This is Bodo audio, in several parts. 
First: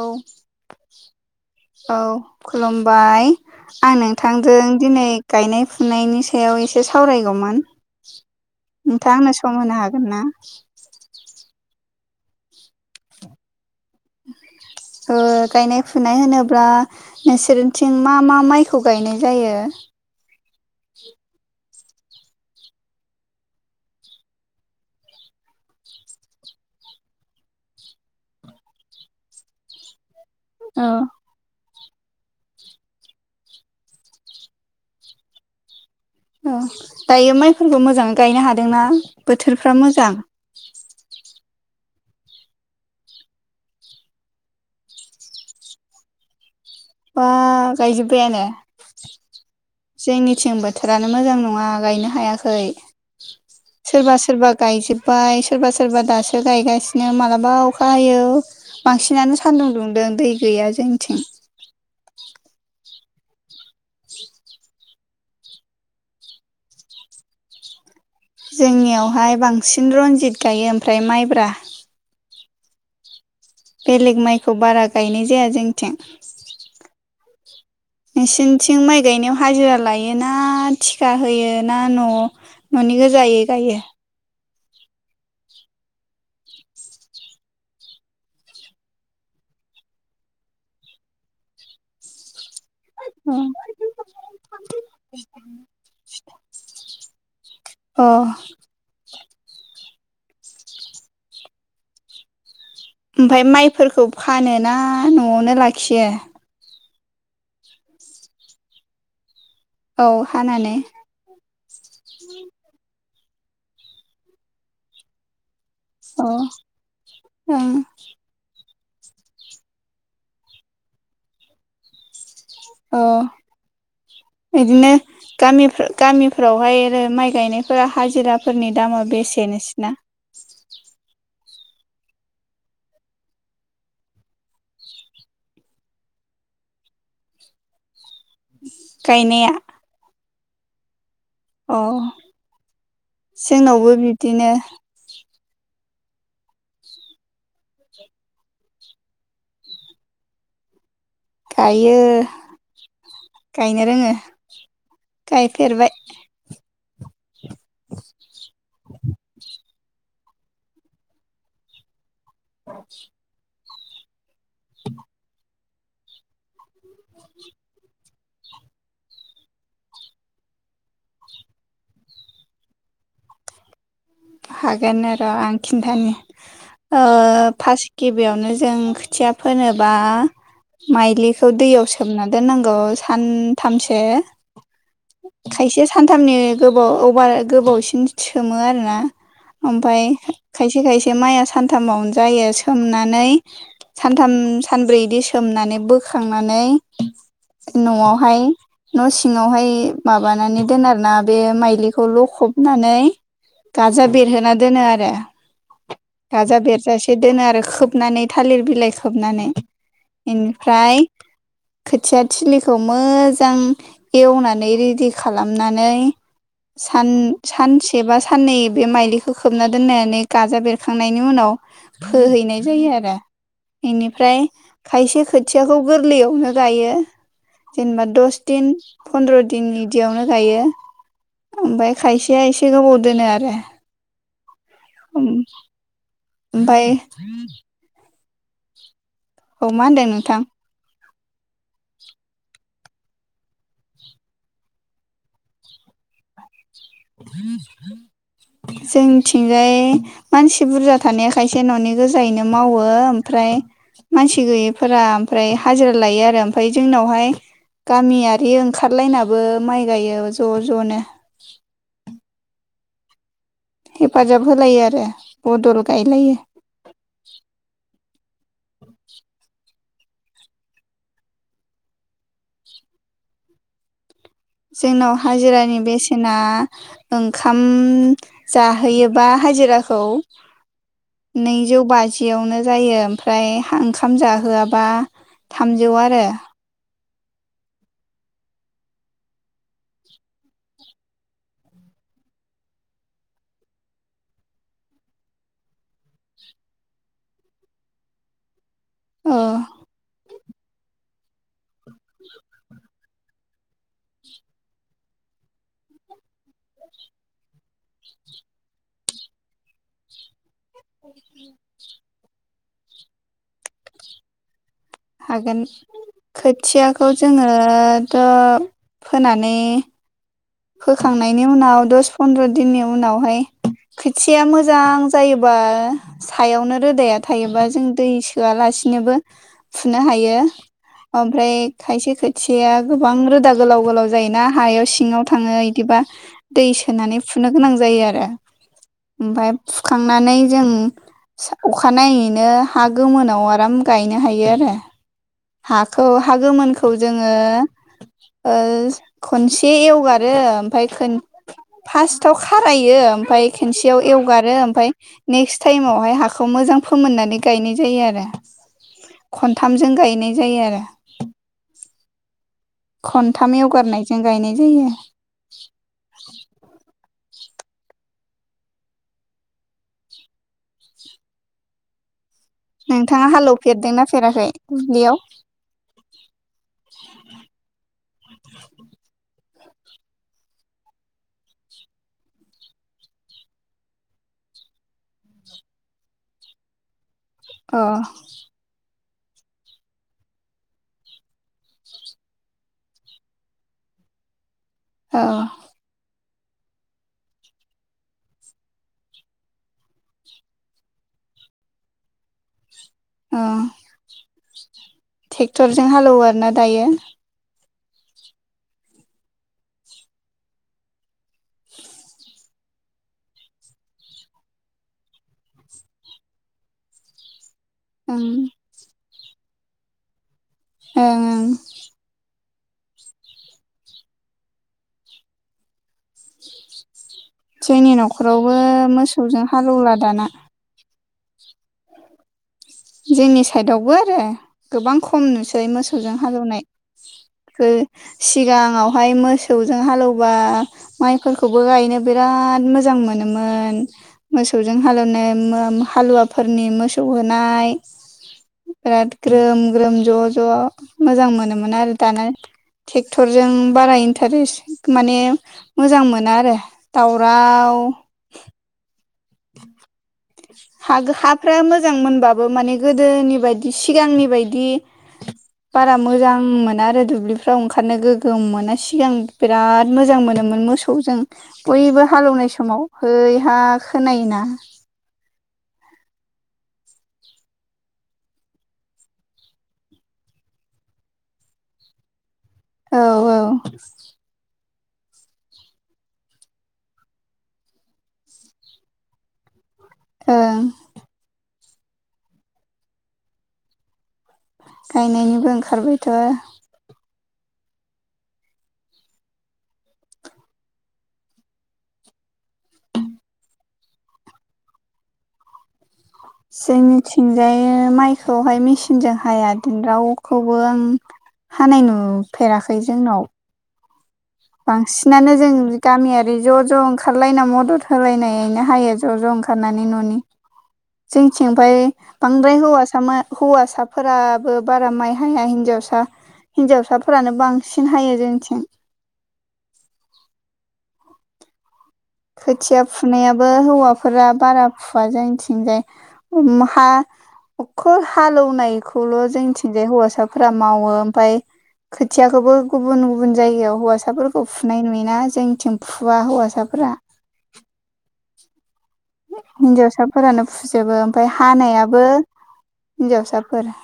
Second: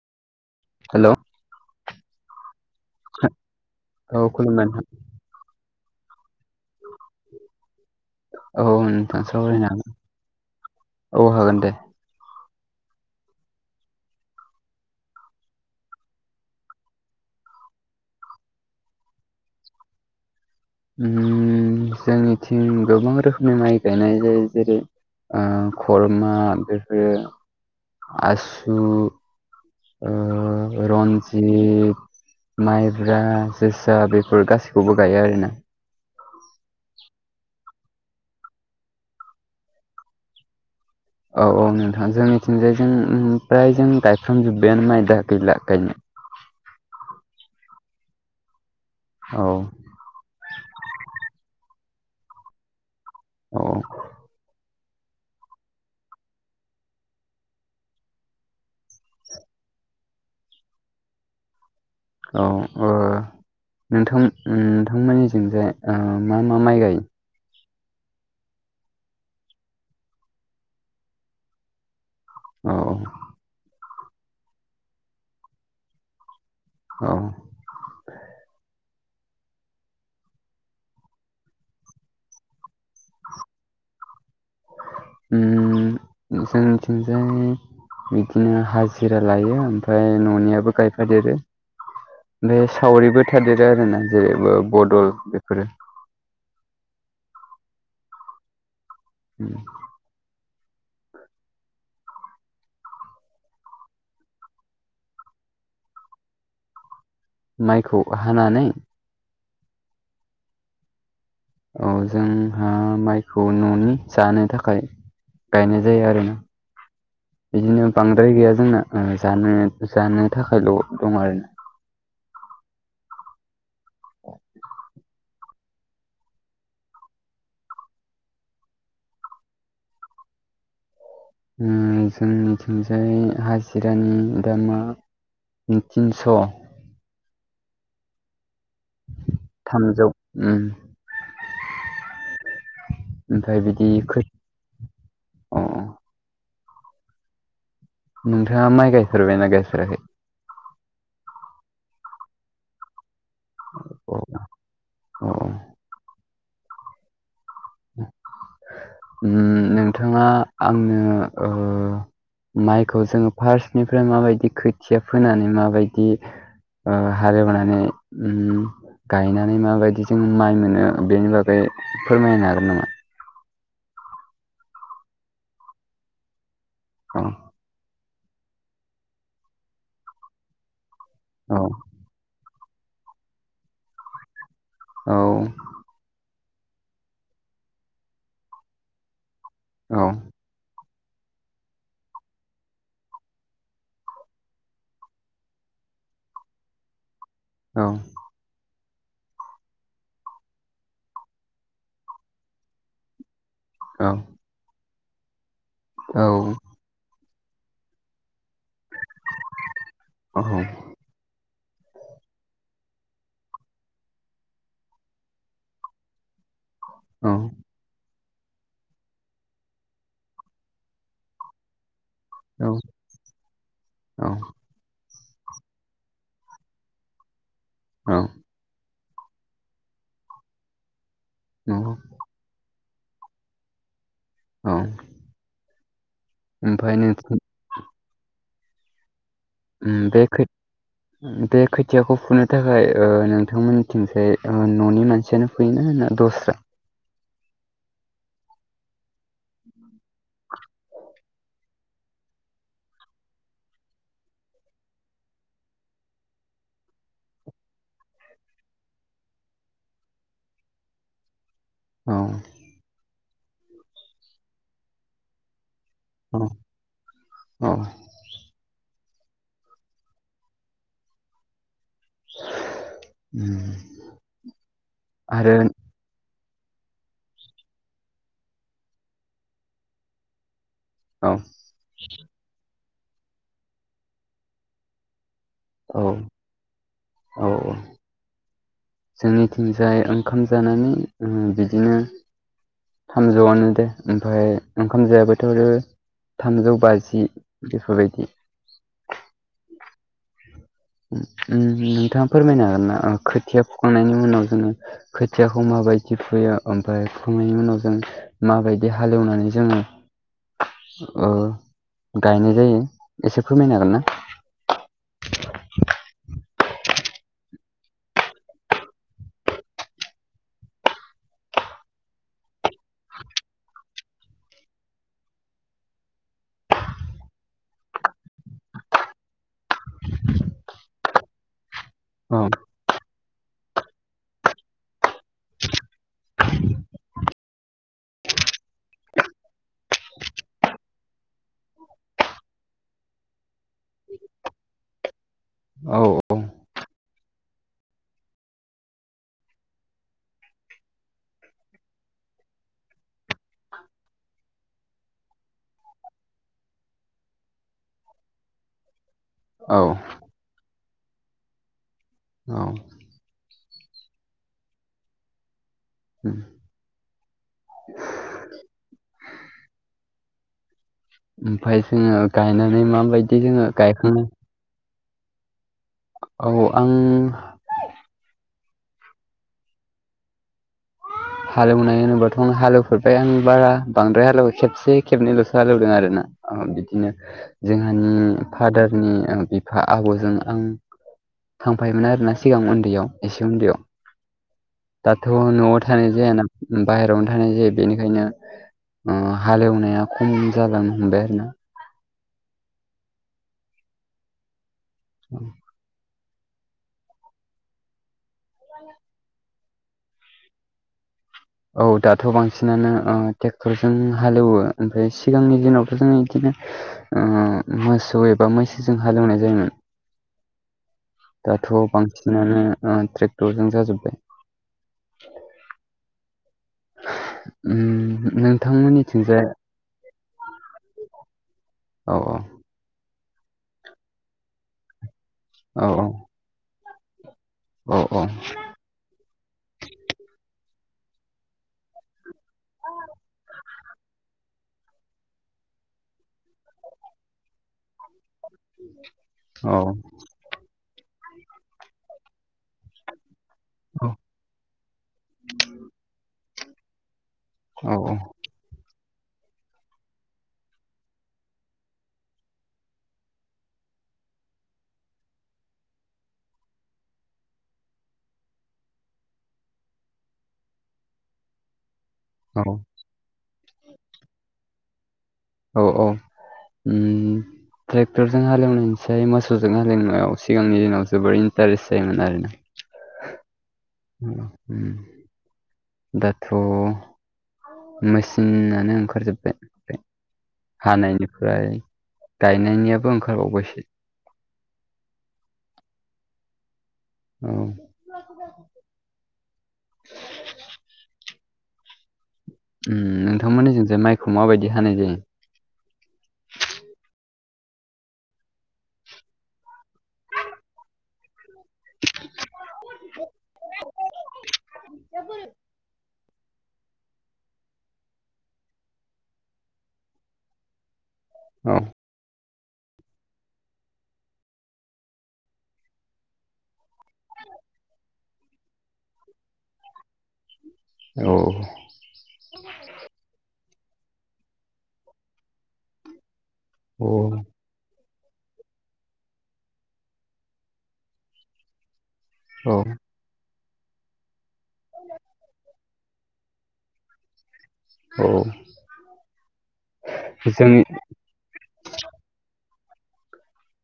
औ। हेल' औ खुलुमबाय आं औ खुलुमबाय नोंथांजों नोंथां दिनै गायनाय खुनायनि सायाव एसे सावरायगौमोन औ नोंथां नोंथां आंनो सम सावरायनो होनो हागोन ना? औ हागोन दे। गायनाय फुनाय होनोब्ला नोंसोरनिथिं मा मा माइखौ गायनाय जायो? जोंनिथिं गोबां रोखोमनि माइ गायनाय जायो जेरै खरमा बेफोरो आसु ओ औ रन्जि जित माइब्रा जोसा बेफोर गासैखौबो गायो आरोना। औ दायो माइफोरखौ मोजाङै गायनो हादोंना बोथोरफ्रा मोजां? औ औ नोंथां जोंनिथिंजाय जों ओमफ्राय जों गायफ्रामजोब्बायानो माइ दा गैला गायनो। बा गायजोबायानो? औ जोंनिथिं बोथोरानो मोजां नङा गायनो हायाखै औ सोरबा सोरबा गायजोब्बाय सोरबा सोरबा दासो गायगासिनो मालाबा अखा हायो। बांसिनानो सानदुं दुंदों दै गैया जोंनिथिं। औ ओ नोंथां नोंथांमोननिजोंजाय ओ मा मा माइ गायो? जोंनियावहाय बांसिन रनजित गायो ओमफ्राय माइब्रा। औ बेलेग माइखौ बारा गायनाय जाया जोंथिं। औ [inaudible] नोंसिनिथिं माइ गायनायाव हाजिरा लायो ना थिखा होयो ना न' न'नि गोजायै गायो? उम जोंनिथिंजाय बिदिनो हाजिरा लायो ओमफ्राय न'नियाबो गायफादेरो। बे सावरिबो थादेरो आरोना जेरैबो बदल बेफोरो। अ उम ओमफाय माइफोरखौ फानो ना न'आवनो लाखियो? माइखौ हानानै औ हानानै औ जोंहा माइखौ न'नि जानो थाखाय गायनाय जायो आरो अ ना ओं बिदिनो बांद्राय गैया जोंना। उम जानो जानो थाखायल' दं आरोना? औ इदिनो गामिफो गामिफोरावहाय रो माइ गायनायफोरा हाजिराफोरनि दामा बेसे नोंसोरना? उम जोंनिथिंजाय हाजिरानि दामा तिनस' गायनाया थामजौ उम अ ओमफ्राय बिदि जोंनावबो खो बिब्दिनो। अ नोंथाङा माइ गायफेरबायना गायफेराखै? गायो गायनो रोङो औ गायफेरबाय। उम नोंथाङा आंनो माइखौ जोङो फार्स्टनिफ्राय माबायदि खोथिया फोनानै माबायदि? ओ हालेवनानै उम गायनानै माबायदि जोङो माइ मोनो बेनि बागै फोरमायनो हागोन नामा? हागोन आर' आं खिन्थानि औ ओब फार्स्ट गिबियावनो जों खोथिया फोनोबा माइलिखौ औ दैयाव सो सोमना दोननांगौ सानथामसो औ खायसे सानथामनि गोबाव औ बार गोबावसिन सोमो आरोना? औ ओमफाय खायसे खायसे माइआ सानथामावनो जायो सोमनानै सानथाम सानब्रै इदि सोमनानै बोखांनानै औ न'आवहाय न' सिङावहाय माबानानै दोन आरो ना बे माइलिखौ लखबनानै गाजा औ बेरहोना दोनो आरो औ गाजा बेरजासि ए दोनो आरो खोबनानै थालिर बिलाइ खोबनानै औ इनिफ्राय खोथिया थिलिखौ मोजां एवनानै रेडि खालामनानै सान सानसे बा सा साननै बे माइलिखौ खोबना दोननानै गाजा बेरखांनायनि उनाव फोहैनाय औ जायो आरो औ इनिफ्राय खायसे खोथियाखौ गोरलैयावनो गायो। जेनेबा औ दस दिन पन्द्र' दिन बिदियावनो गायो नंगौ ओमफ्राय खायसे या एसे गोबाव दोनो आरो औ उम ओमफ्राय औ मा उम होनदों आमफाय नोंथां खो ओम बे खोथियाखौ फुनो थाखाय ओ नोंथांमोनथिंसाय ओ न'नि मानसियानो फुयोना ना दस्रा जोंथिंजाय मानसि बुरजा थानाया खायसे न'नि गोजायैनो मावो ओमफ्राय मानसि गैयैफोरा ओमफ्राय हाजिरा लायो आरो ओमफ्राय जोंनावहाय गामियारि ओंखारलायनाबो माइ गायो ज' ज'नो औ हेफाजाब होलायो आरो बदल गायलाय औ औ उम जोंनाव आरो हाजिरानि बेसेना ओंखाम जाहोयोबा हाजिराखौ औ नैजौ बाजियावनो जायो ओमफ्राय हा ओंखाम जाहोआबा थामजौ औ आरो औ औ जोंनिथिंजाय ओंखाम जानानै ओम बिदिनो थामजौआनो दे ओमफ्राय ओंखाम जायाबोथ' थामजौ बाजि बेफोरबायदि ओ ओम नोंथाङा फोरमायनो हागोन ना खोथिया फुखांनायनि उनाव जोङो खोथियाखौ माबायदि फुयो ओमफ्राय फुनायनि उनाव जों माबायदि हालेवनानै जोङो ओ गायनाय जायो एसे फोरमायनो हागोन ना? हागोन खोथियाखौ जोङोथ' फोनानै फोखांनायनि उनाव दस फन्द्र दिननि उनावहाय खोथियाया मोजां जायोबा सायावनो रोदाया थायोबा जों दै सोआलासिनोबो फुनो हायो ओमफ्राय खायसे औ खोथियाया गोबां रोदा गोलाव गोलाव जायोना हायाव सिङाव थाङो इदिबा दै सोनानै फुनो गोनां जायो आरो ओमफाय फुखांनानै जों सा अखानायैनो हा गोमोनाव आराम गायनो हायो आरो औ हाखौ हा औ गोमोनखौ जोङो ओ खनसे एवगारो ओमफ्राय खोन फार्स्टआव खारायो ओमफ्राय खेनसेयाव एवगारो ओमफ्राय नेक्स्ट टाइमावहाय हाखौ मोजां फोमोननानै गायनाय जायो आरो औ खनथामजों गायनाय जायो आरो औ खनथाम एवगारनायजों गायनाय जायो ओमफय जोङो गायनानै माबायदि जोङो गायखांनो दुब्लिआव औ आं हालेवनाय होनोब्लाथ' आं हालेवफेरबाय आं बारा बांद्राय हालेवो खेबसे खेबनैल'सो हालेवदों आरो ना ओ बिदिनो अ जोंहानि फादारनि ओ बिफा आबौजों आं थांफायोमोन आरोना सिगां उन्दैयाव एसे उन्दैयाव औ दाथ' न' थानाय जाया ना बाहेरायावनो थानाय जायो बेनिखायनो हालेवनाया खम जालांनो हमबाय आरो ना। ओ ट्रेक्टरजों हालेवो आरो ना दायो। औ दाथ' बांसिनानो ट्रेक्टरजों हालेवो ओमफ्राय सिगांनि दिनावथ' जोङो इदिनो [inaudible] मोसौ ओं एबा मैसोजों हालेवनाय जायोमोन। ओं ओं दाथ' बांसिनानो ट्रेक्टरजों जाजोब्बाय। [inaudible] जोंनि उम न'खरावबो मोसौजों नोंथांमोननिथिंजाय हालेवला दाना। औ औ जोंनि साइदावबो आरो गोबां खम नुसै औ मोसौजों हालौनाय। औ सिगाङावहाय मोस मोथौजों हालौवबा माइफोरखौबो गायनो बिराद मोजां मोनोमोन। मोसौजों हालेवनाय हालुवाफोरनि मोसौ होनाय। बिराद ग्रोम औ ग्रोम ज' ज' मोजां मोनोमोन आरो दाना ट्रेक्टरजों बारा औ इन्टारेस्ट माने मोजां मोनो आरो दावराव। औ [inaudible] हा हाफ्रा मोजां मोनबाबो माने गोदोनि बायदि सिगांनि बायदि बारा मोजां मोना आरो दुब्लिफ्राव ओंखारनो गोगोम मोना सिगां बिराद मोजां मोनोमोन मोसौजों। बयबो हालौवनाय औ समाव हैहा खोनायोना। औ ओम ट्रेक्टरजों हालेवनायसाय मोसौजों हालेवनायाव सिगांनि दिनाव जोबोर इन्टारेस्ट जायोमोन आरो ना। औ औ अ दाथ' मेसिनानो ओंखारजोब्बाय ओं हानायनिफ्राय गायनायनियाबो ओंखारबावबायसो। गायनायनिबो ओंखारबायथ' औ [inaudible] नोंथांमोननि जों ज माइखौ माबायदि हानाय जायो? जोंनिथिंजाय माइखौहाय मेसििनजों हाया रावखौबो आं हानाय नुफेराखै जोंनाव। [inaudible] बांसिनानो जों गामियारि ज' ज' ओं ओंखारलायना मदद होलायनायनो हायो ज' ज' ओंखारनानै न'नि। औ जोंथिंफाय बांद्राय हौवासा हौवासाफोराबो बारा माइ हाया हिनजावसा हिनजावसाफोरानो बांसिन हायो जोंथिं। औ खोथिया फुनायाबो हौवाफोरा बारा फुवा जायथिंजाय हा हखल हालौनायखौल' जोंथिंजाय हौवासाफोरा मावो ओमफ्राय खोथियाखौबो औ गुबुन गुबुन जायगायाव हौवासाफोरखौ फुनाय नुयोना जोंनिथिं फुवा हौवासाफोरा। अ हिनजावसाफोरानो जोंनि फुजोबो ओमफ्राय हानायाबो हिन्जावसाफोर।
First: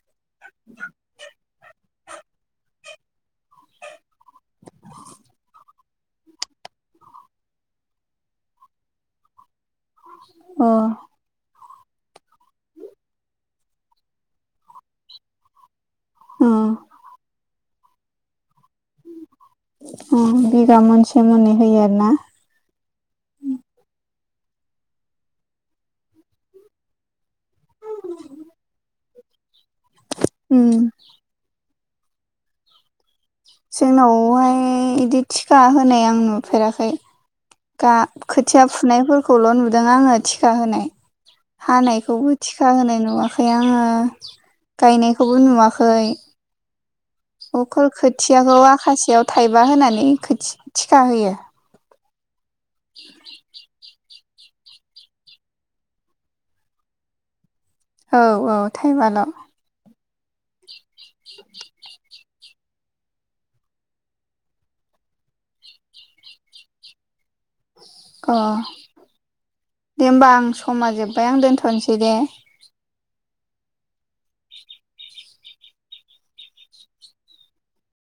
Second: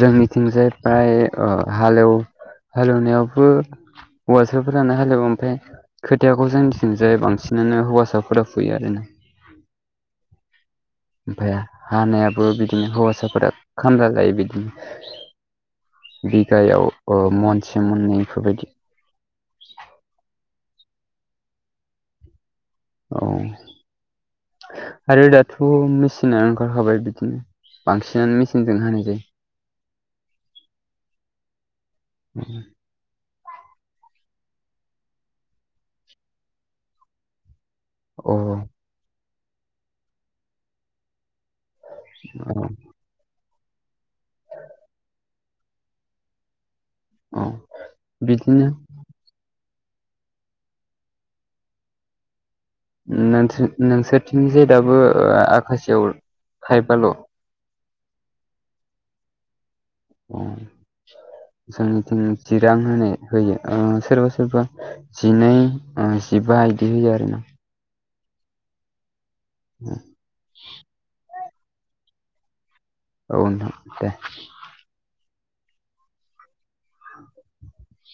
जोंनिथिंजाय फ्राय ओ हालेव हालेवनायावबो हौवासाफोरानो हालेवाव ओमफ्राय खोथायाखौ जोंथिनोजै बांसिनानो हौवासाफोरा फैयो आरो ना अ ओमफफ्राय हानायाबो बिदिनो हौवासाफोरा खामला गायो बिदिनो अ बिगायाव ओ मनसे मनैफोरबायदि अ बिगा मोनसे मोननै होयो आरो ना औ आरो दाथ' मेचना ओंखारखाबाय बिदिनो बांसिनानो मेचनजों हानायजायो। उम [inaudible] जोंनावहाय बिदि थिखा होनाय आं नुफेराखै गा औ खोथिया फुनायफोरखौल' नुदों आंङो टिका होनाय। हानायखौबो औ थिखा होनाय नुवाखै आंङो गायनायखौबो नुवाखै। औ अखर खोथियाखौ बिदिनो आखाासेयाव थाइबा होनानै थिखा होयो। नोंसोर नोंसोरनिथिंजाय दाबो आखाासेयाव थायबाल। औ औ टाइमाल' जोंनिथिं जिरां होनाय होयो सोरबा सोरबा जिनै जिबा बिदि होयो आरो ना। अ दे होमबा आं समा जोब्बाय आं दोनथ'नोसै दे। औ नोंथां दे। [inaudible]